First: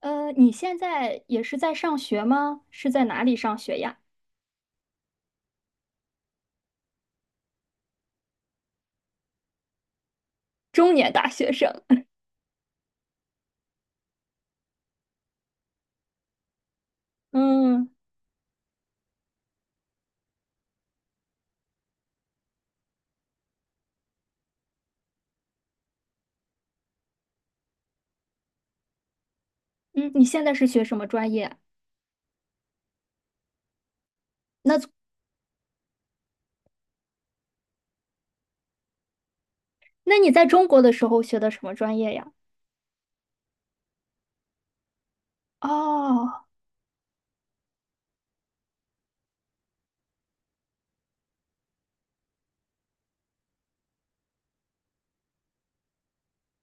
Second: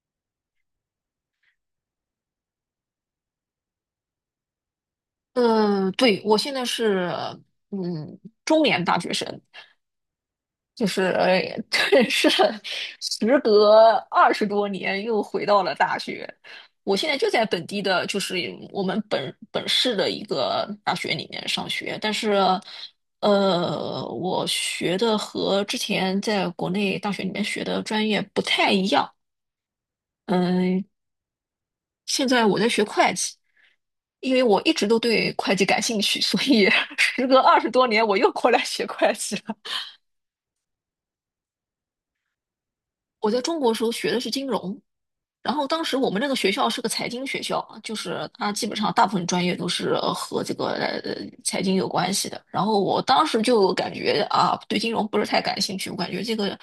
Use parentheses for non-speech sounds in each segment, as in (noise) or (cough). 你现在也是在上学吗？是在哪里上学呀？嗯，对，我现在是嗯中年大学生，就中是年大学生。(laughs) (laughs) 是时隔20多年又回到了大学。我现在就在本地嗯的，就是我们本市的一个大学里面上学，但是我学的和之前在国内大学里面学的专业不太一样。嗯，你现在是学嗯，什么专业啊？现在我在学会计，因为我一直那都对会计感兴趣，所以 (laughs) 时隔二十多年，我又过来学会计了。那你在中国的时候学的什么专业呀？我在中国时候学的是金融，然后当时我们那个哦，学校是个财经学校啊，就是它基本上大部分专业都是和这个财经有关系的。然后我当时就感觉啊，对金融不是太感兴趣，我感觉这个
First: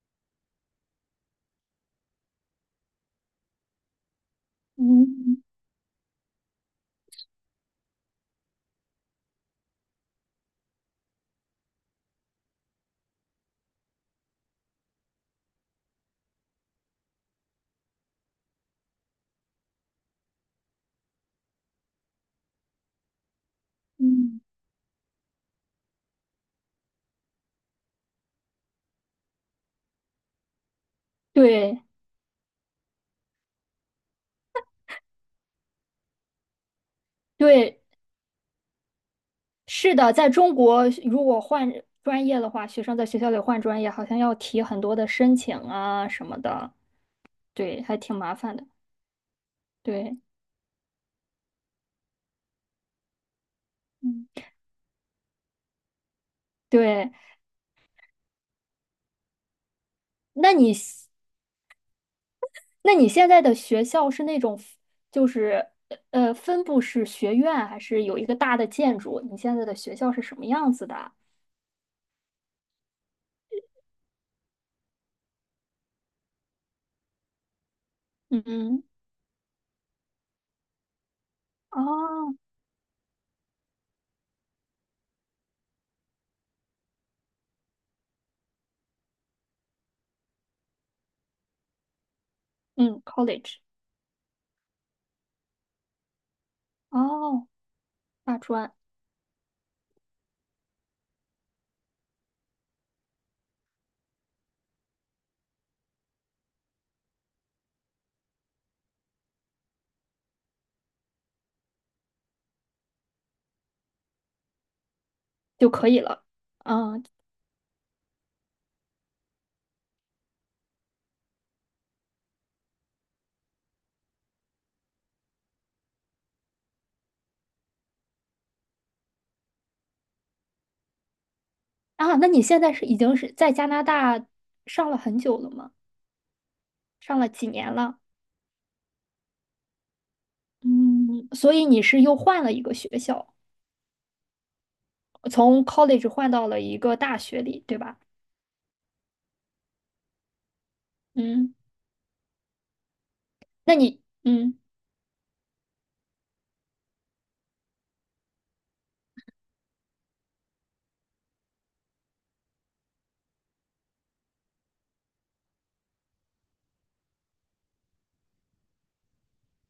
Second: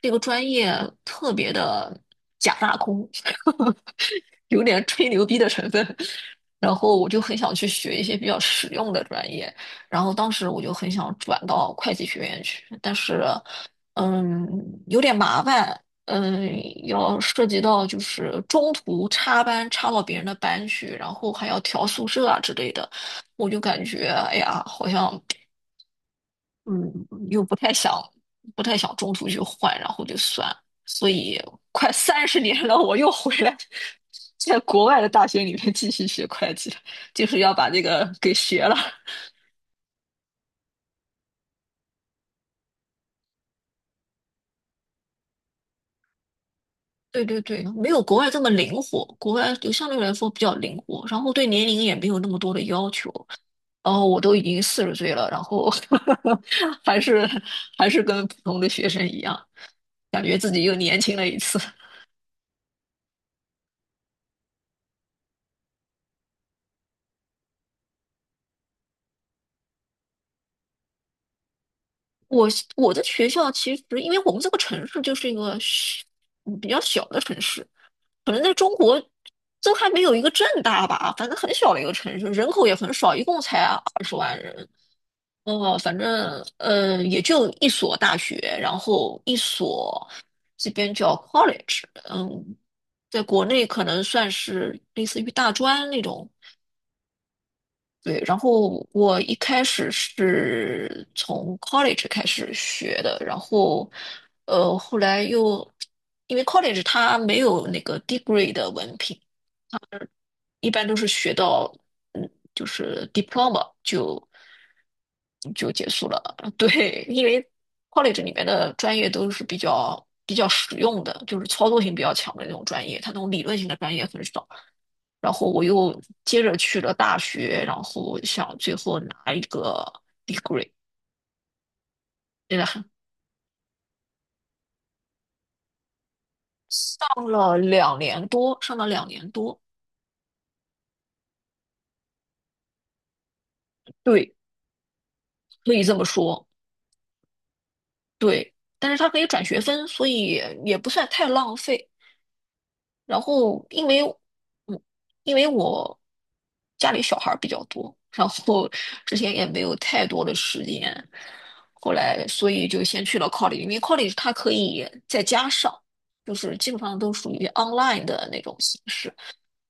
这个专业特别的假大空，(laughs) 有点吹牛嗯逼的成分。然后我就很想去学一些比较实用的专业，然后当时我就很想转到会计学院去，但是，嗯，有点麻烦。嗯，要涉及到就是中途插班插到别人的班去，然后还要调宿舍啊之类的，我就感觉哎嗯，呀，好像嗯，又不太想，不太想中途去换，然后就算了。所以对快30年了，我又回来，在国外的大学里面继续学会计，就是要把这对，个给学了。(laughs) 是的，在中国如果换专业的话，学生在学校里换专业，好像要提很多的申请啊什么的，对对对，对，没还有挺国外麻这么烦的。灵活，国外就相对来对，说比较灵活，然后对年龄也没有那么多的要求。哦，嗯，我都已经40岁了，然后 (laughs) 还对，是还是跟普通的学生一样，感觉自那己又你。年轻了一次。那你现在的学校是那种，就是分布式学院，还是有一个大的建筑？你现在的学校是什么样子的啊？(laughs) 我我的学校其实，因为我们这个城市就是一个小比较小的城市，可能在中嗯，国都还没有一个正大吧，反正很小的一个城市，哦，人口也很少，一共才20万人。哦，反正也就一所大学，然后一所这边叫 college，嗯，嗯在国，college,内可能算是类似于大专那种。哦，对，然大专后我一开始是从 college 开始学的，然后后来又因为 college 它没有那个 degree 的文凭，一般都是学到嗯，就是 diploma 就就就结可以束了。了。(laughs) 嗯对，因为 college 里面的专业都是比较实用的，就是操作性比较强的那种专业，它那种理论性的专业很少。然后我又接着去了大学，然后想最后拿一个 degree,啊，那你真现的在是很已经是在加拿大上了很久了吗？上上了几了年两了？年多，上了两年多，嗯，所以你是又换了一个学校，对，从 可以这么 college 换说，到了一个大学里，对吧？对。但是它可以转学分，所以也不算太嗯，浪费。然后那你嗯嗯，因为我家里小孩儿比较多，然后之前也没有太多的时间，后来所以就先去了 college,因为 college 它可以在家上，就是基本上都属于 online 的那种形式，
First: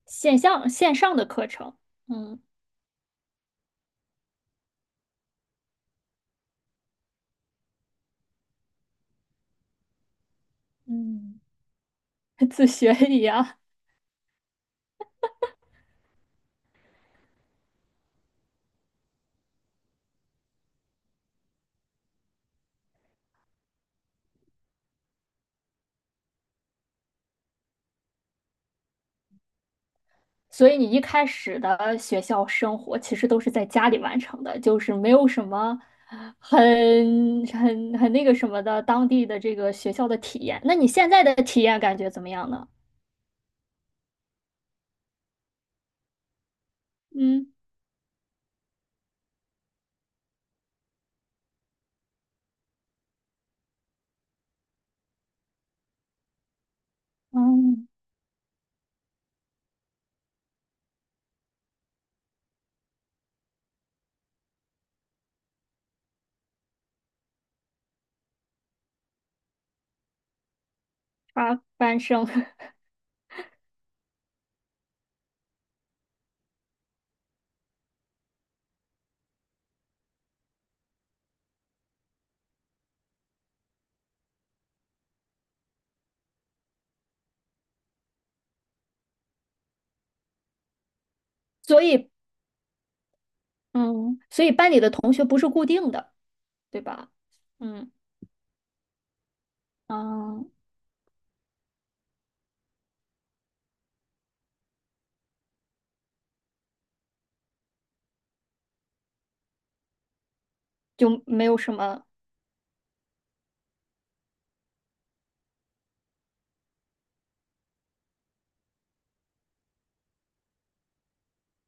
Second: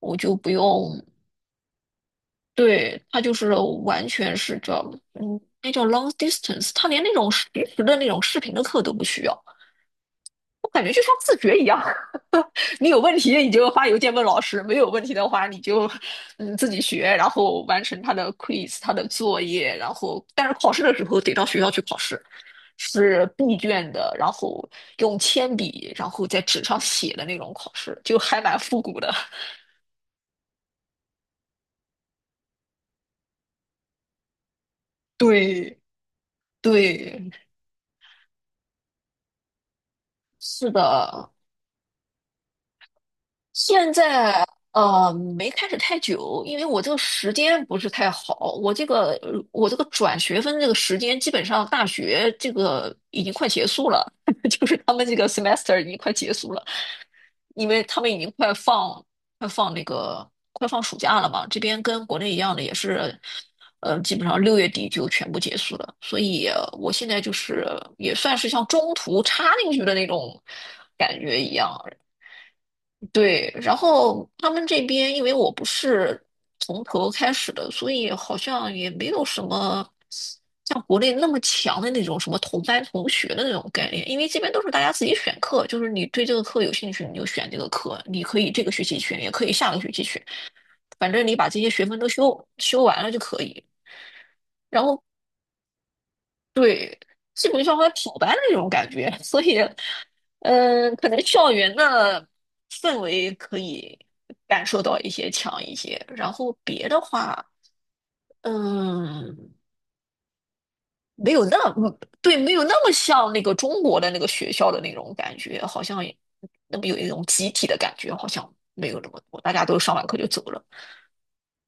我就线不上线用。上的课程。嗯。对，它就是完全是叫，嗯，那叫 long distance,它连那种实时的那种视频的课都不需要，我感觉就像自嗯，学一样。(laughs) 自你学有问一题你样。就发邮件问老师，没有问题的话你就自己学，然后完成他的 quiz、他的作业，然后但是考试的时候得到学校去考试，是闭卷的，然后用铅笔，然后在纸上写的那种考试，就还蛮复古的。(laughs) (laughs) 所以你一开始的学校生活其实都是在家里完成的，就是没有什么对很对，很那个什么的当地的这个学校的体验。是那你现在的，的体验感觉怎么样呢？现在没开始太久，因为我这个时嗯，间不是太好，我这个转学分这个时间基本上大学这个已经快结束了，(laughs) 就是他们这个 semester 已经快结束了，因为嗯，他们已经快放暑假了嘛，这边跟国内一样的也是，呃，基本上6月底就全部结束了，所以我现在就是也算是像中途插进去的那种感觉一插样，班生，对，然后他们这边因为我不是从头开始的，所以好像也没有什么像国内那么强的那种什么同班同学的那种概念，因为这边都是大家自己选课，就是你对这个课有兴趣你就选这个课，你可以这个学期选，也可以下个学期选，反正你把这 (laughs) 些所学分都以修完了就可以。嗯，所以班里然的后。同学不是固定的，对对，吧？基本上还嗯跑班的那种感觉，所以，嗯，嗯，可能校园的氛围可以感受到一些强一些，然后别的话，嗯，就没有没有那什么，么。对，没有那么像那个中国的那个学校的那种感觉，好像也那么有一种集体的感觉，好像没有那么多，大家都上完课就走了。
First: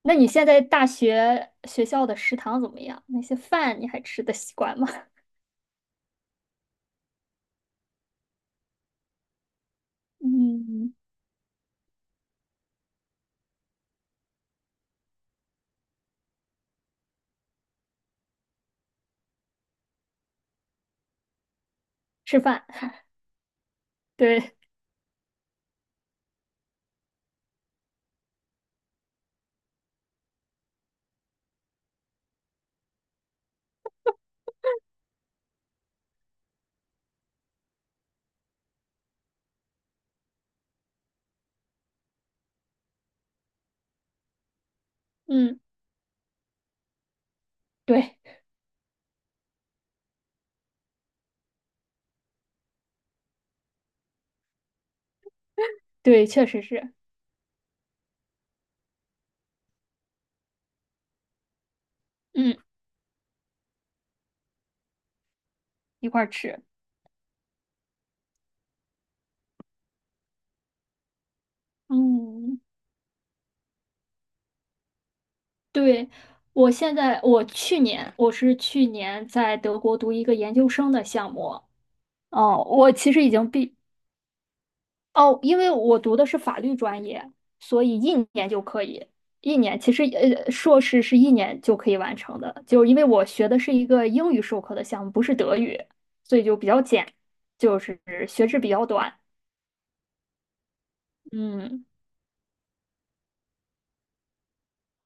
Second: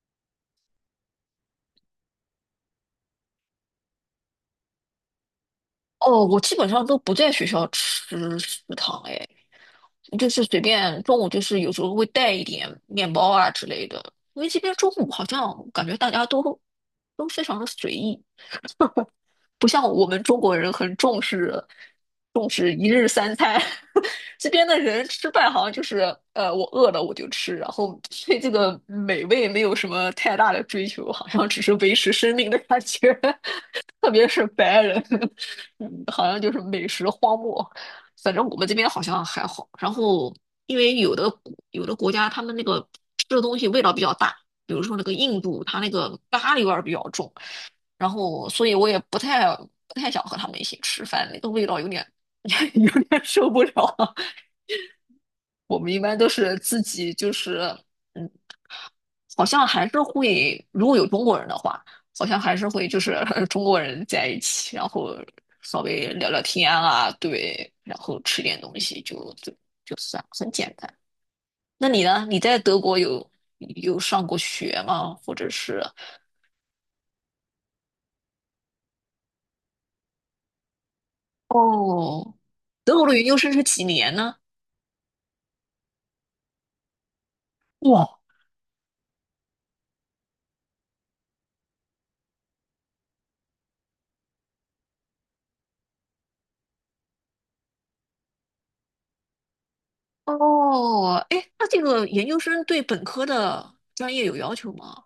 那你现在大学学校的食堂怎么样？那些饭你还吃得习惯吗？哦，我基本上都不在学校吃食堂，哎，就是随嗯，便中午就是有时候会带一点面包啊之类的，因为这边中午好像感觉大家都非常的随意，不像我们中国人很重视吃重饭，视一日三餐，(laughs) 这对，边的人吃饭好像就是我饿了我就吃，然后对这个美味没有什么太大的追求，好像只是维持生命的感觉。(laughs) 特别是白人，(laughs) 嗯好像就是美食荒漠。反正我们这边好像还好。然后，因为有的国家他们那个吃的东西味道比较大，比如说那个印嗯，度，它那个咖喱味儿比较重，然对，后所以我也不太想和他们一起吃饭，那个味道有点 (laughs) 有点受不了。我们一般对，都确是实自是，己就是嗯。好像还是会，如果有中国人的话，好像还嗯，是会就是 (laughs) 中国人在一起，然后稍一微块儿聊聊吃，天啊，对，然后吃点东西就就算很简单。那你呢？你在嗯，德国有上过学吗？或者是对，我现在，我去年，我是去年在德国读一个研究生的项目，哦，哦，我德国其的实研已究经生是毕，几年呢？哦，因为我读的是法律专业，所以一哇，年就可以，一年，其实硕士是一年就可以完成的，就是因为我学的是一个英语授课的项目，不是德语，所以就比较简，就是学制比较短，哦，哎，那这嗯。个研究生对本科的专业有要求吗？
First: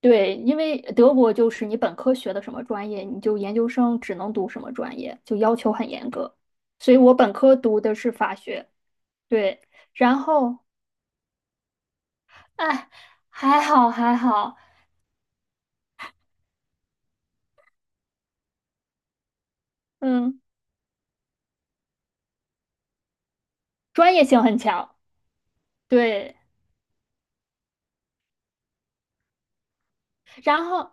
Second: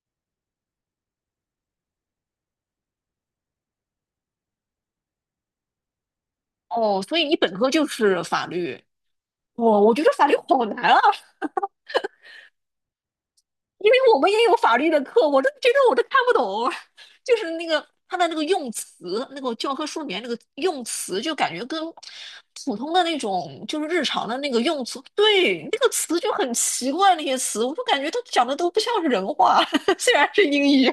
对，因为德国就是你本科学的什么专业，你就研究生只能读什么专业，就要求很严格。所以哦，我所以本你本科科读就的是是法法学，律。对，哦，我觉得然法律后，好难啊，哎，还因好为还我们也有好，法律的课，我都觉得我都看不懂，(laughs) 就是那个它的那个用词，那个教科书里面那个嗯，用词，就感觉跟普通的那种就是日专业常的性那很个用强，词，对，那个词就对，很奇怪，那些词，我就感觉它讲的都不像是人话，(laughs) 虽然是英然语。后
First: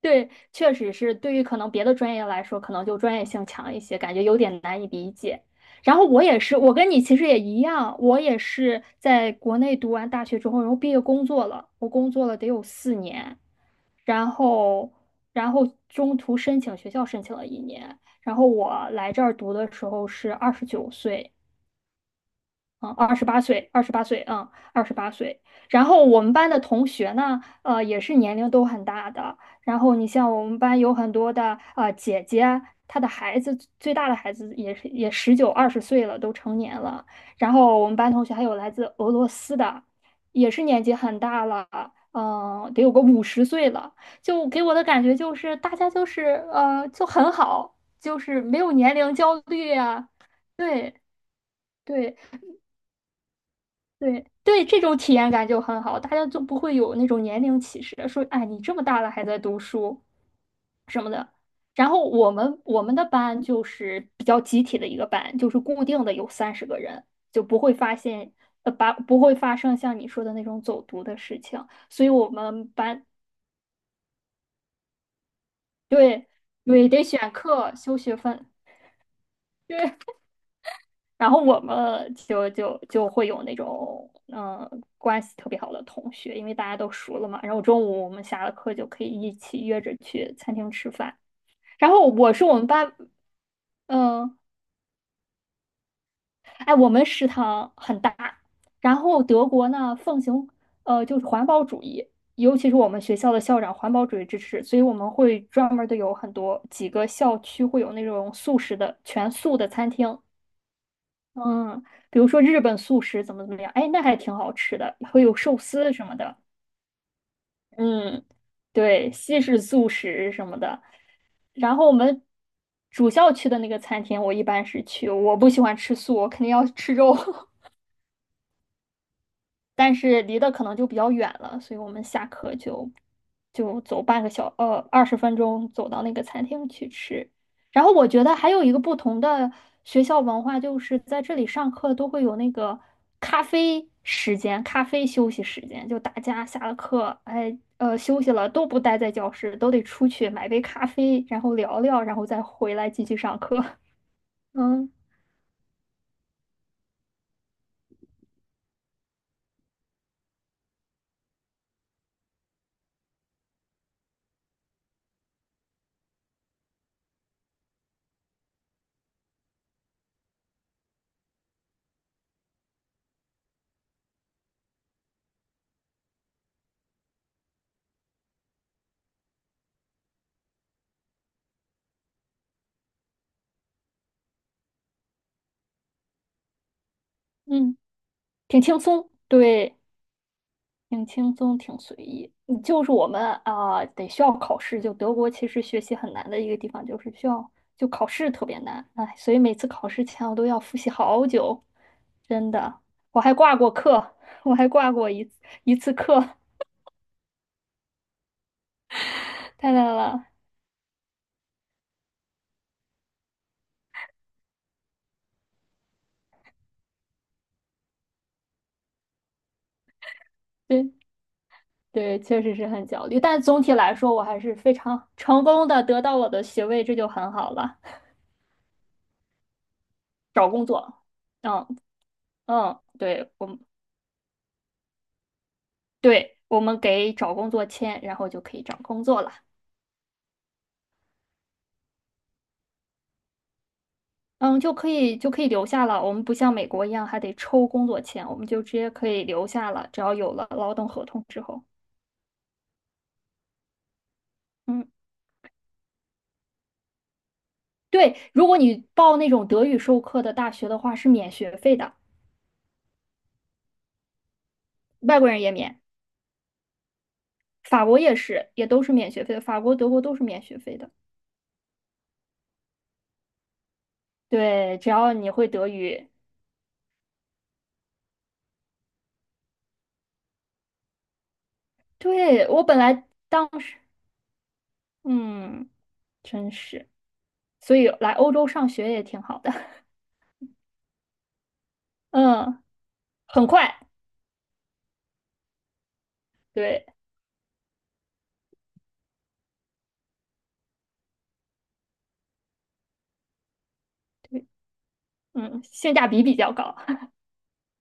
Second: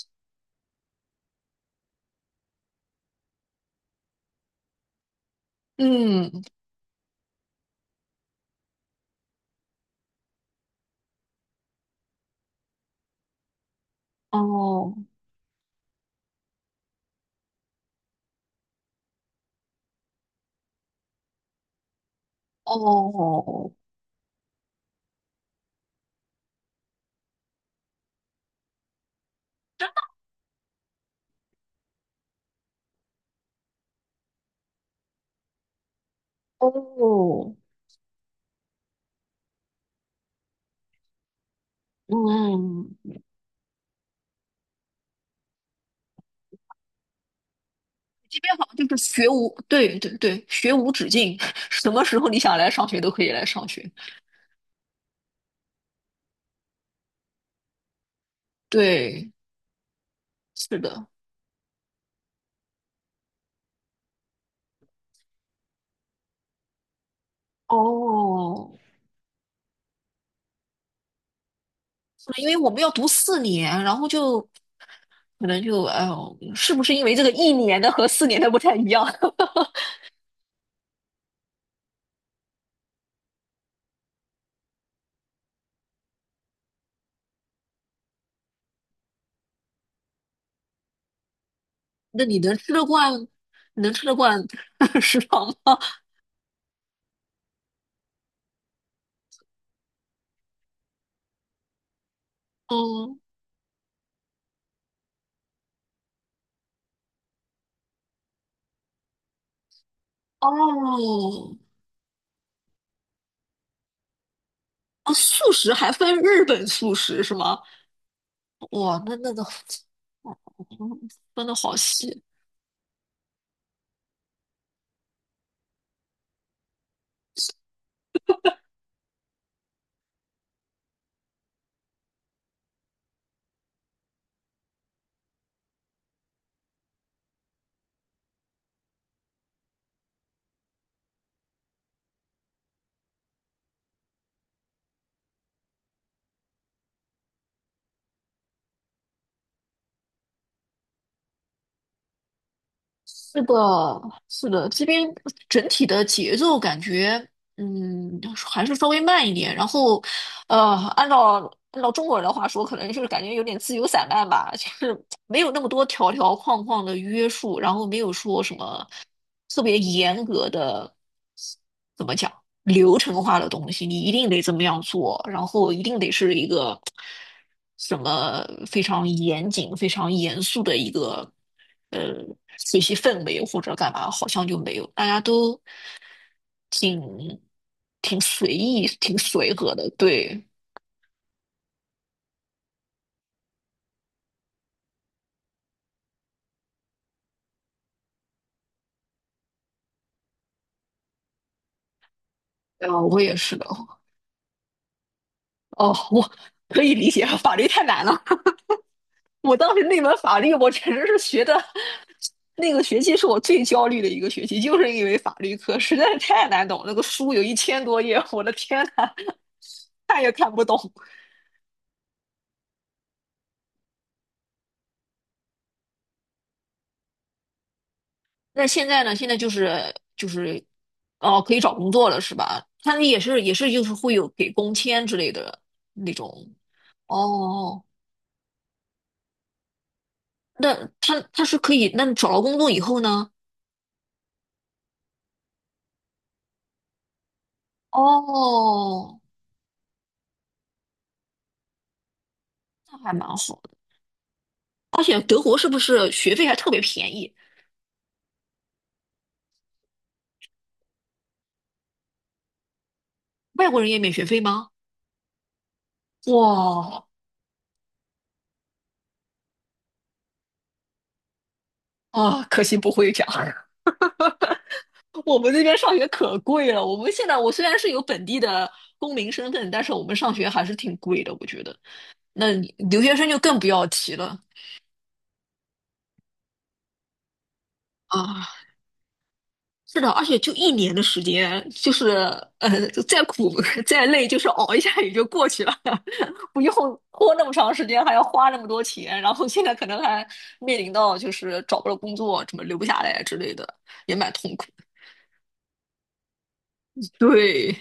对，确实是对于可能别的专业来说，可能就专业性强一些，感觉有点难以理解。然后我也嗯，是，我跟你其实也一样，我也是在国内读完大学之后，然后毕业工作了，我工作了得有4年。然后，哦，中途申请学校申请了一年，然后我来这儿读的时候是29岁，嗯，二十八岁，哦，二十八岁，嗯，二十八岁。然后我们班的同学呢，也是年龄都很大的。然后你像我们班有很多的姐姐，她的孩子最大的孩子也是也19、20岁了，都成年了。然哦，后我们班同学还有来自俄罗斯的，也是年纪很大了，嗯、得有嗯。个50岁了。就给我的感觉就是大家就是就很好，就这是边没好有像年就是龄学焦无，虑对啊，对对，学无对。止境，(laughs) 什么对，时候你想来上学都可以来上学。对对，这种体验感就很好，大家就不会有那种年龄歧视，说哎，你这么大了还对，在读书是什的。么的。然后我们的班就是比较集体的一个班，就是固定的有30个人，就不会发现哦，不会发生像你说的那种走读的事情，所以是我的因为们我们要读班四年，然后就可能就，哎对呦，是不对是得因为这个选一课年的修和学四年分，的不太一样？(laughs) 对然后我们就会有那种嗯、关系特别好的同学，因为大家都熟了嘛。然后中午我们下了课就可以一起约着去餐厅吃饭。然后那我你是我能们吃得班，惯，你能吃得嗯、惯 (laughs) 食堂吗？哎，我们食堂很大，然后德国呢奉行就是环保主义，尤其是我们学嗯，校的校长环保主义支持，所以我们会专门的有很多几个校区会有那种素食的全素的餐厅，哦，嗯，比如说日本素食怎么怎么样，哎，那还挺好吃的，哦，会有素寿食还司什么分的。日本素食是吗？嗯，哇，对，那那西个式素食什么的。嗯分的然好后我细。们主校区的那个餐厅，我一般是去，我不喜欢吃素，我肯定要吃肉。(laughs) 但是离得可能就比较远了，所以我们下课就走半个小呃20分钟走到那个餐厅去吃。然后我觉得还有一个不同的学校文化，就是在这里上课都会有那个咖啡时间、咖啡休息时间，就大家下了课，哎休息了都不待在教室，都得出去买杯咖啡，然后聊聊，然后再回来继续上是的，课。是 (laughs) 的，这嗯边整体的节奏感觉，嗯，还是稍微慢一点。然后，呃，按照中国人的话说，可能就是感觉有点自由散漫吧，就是没有那么多条条框框的约束，然后没有说什么特别严格的，怎么讲？流程化的东西，你一定得怎么样做，然后一定得是一个什么非常严谨、非常严肃的一个呃学习氛围或者干嘛，好像就没有，大家都挺嗯，挺随挺轻意、松，挺随和对。的。对，挺轻松，挺随意。嗯就是我们啊、得需要考试。就德国其实学习很难的一个地方，就是需要就考试特别难。哎，所以每次考试前我都要复习好久，真的。啊，我我还也挂是的。过课，我还挂过一次一哦，次课，我可以理解，法律太难了。我 (laughs) 太当时难那门了。法律，我简直是学的，那个学期是我最焦虑的一个学期，就是因为法律课实在是太难懂，那个书有1000多页，我的天呐，看也看不懂。对对，确实是很焦虑。但总体来说，我还是非常成功的得到我的学位，这就很好了。那现在呢？现在就是就找是，工作，哦，可以嗯找工作了是吧？嗯，他们也对是我也们是就是会有给工签之类的那对种。我们给找工作哦，签，然后就可以找工作了。那他是可以，那找到工作以后呢？嗯，就可以留下了。我们不像美国一样还得抽工作签，我们就直接可哦，以留下了。只要有了劳动合同之后，那还蛮好的。嗯，而且德国是不是学费还特别便宜？对，如果你报那种德语授课的大学的话，是免学费的，外国人也免学费吗？外国人也免，哇法国也是，也都是免学费的，法国、德国都是免学费的。啊，可惜不会讲。(laughs) 对，只要你我会们那德边上学语。可贵了。我们现在，我虽然是有本地的公民身份，但是我们上学还是挺贵的，我觉得。对，那我你本留来学生就当更不时，要提了嗯，真是，所以来欧洲啊。上学也挺好的，是的，而且就一年的时间，就是 (laughs) 嗯，呃，就再很苦 快，(laughs) 再累，就是熬一下也就过去了，(laughs) 不用对拖那么长时间，还要花那么多钱。然后现在可能还面临到就是找不到工作，怎么留不下来之类的，也蛮对，痛苦。嗯，性价比比较高。对。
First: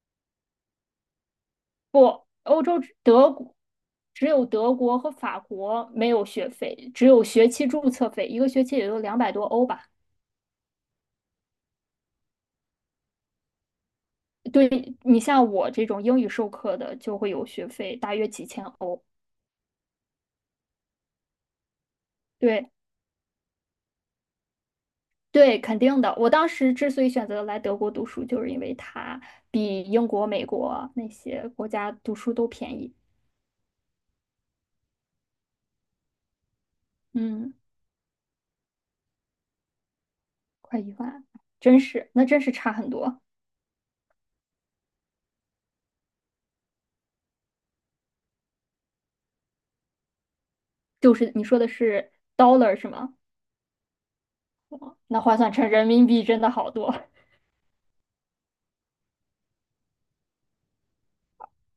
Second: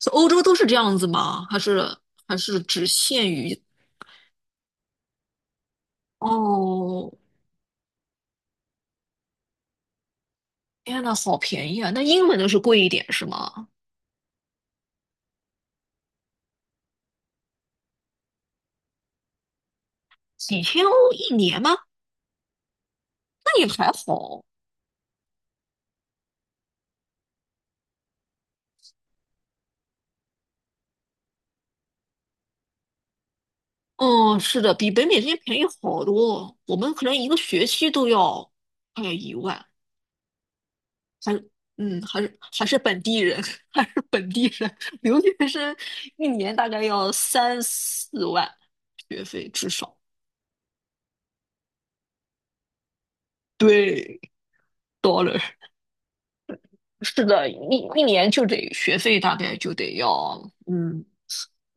是欧洲都是这样子吗？还是不，还是欧洲只限于？只有德国和法国没有学费，只哦，有学期注册费，一个学期也就200多欧吧。天呐，好便宜啊！那英文的是贵一点是吗？对，你像我这种英语授课的，就会有学费，大约几千欧。几千欧一年吗？对那也还好。对，肯定的。我当时之所以选择来德国读书，就是因为它比英国、美国那些国家读书都便宜。哦，是的，比北美这边便宜好多。我们可能一个嗯，学期都要快要1万，快1万，还真是，还那是真是差很本地多。人，(laughs) 还是本地人留学生一年大概要3、4万学费至少。就是你说的是 dollar 是吗？对哦，dollar，d 那 o l l 换 a 算 r 成人民币真的好多。是的，一年就得学费大概就得要，嗯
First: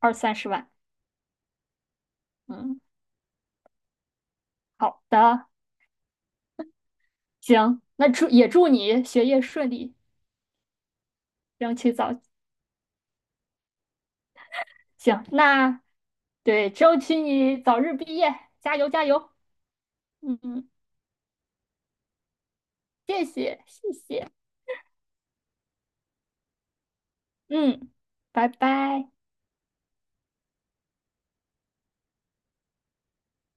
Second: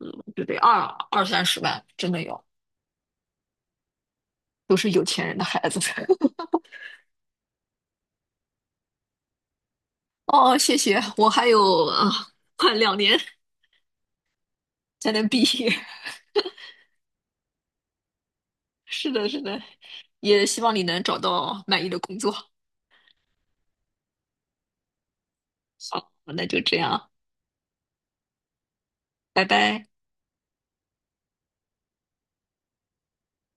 二三就十得万。二三十万，真的要，嗯，都是好有钱人的的，孩子。(laughs) 行，那祝也祝你学业顺利，哦，谢谢，我还争有取啊，早，快两年才行，能毕业。那 (laughs) 对，争取你早日毕业，加油加是的，油。是的，也希嗯，望你能找到满意的工作。谢谢谢谢，好，那就这样，嗯，拜拜。拜拜。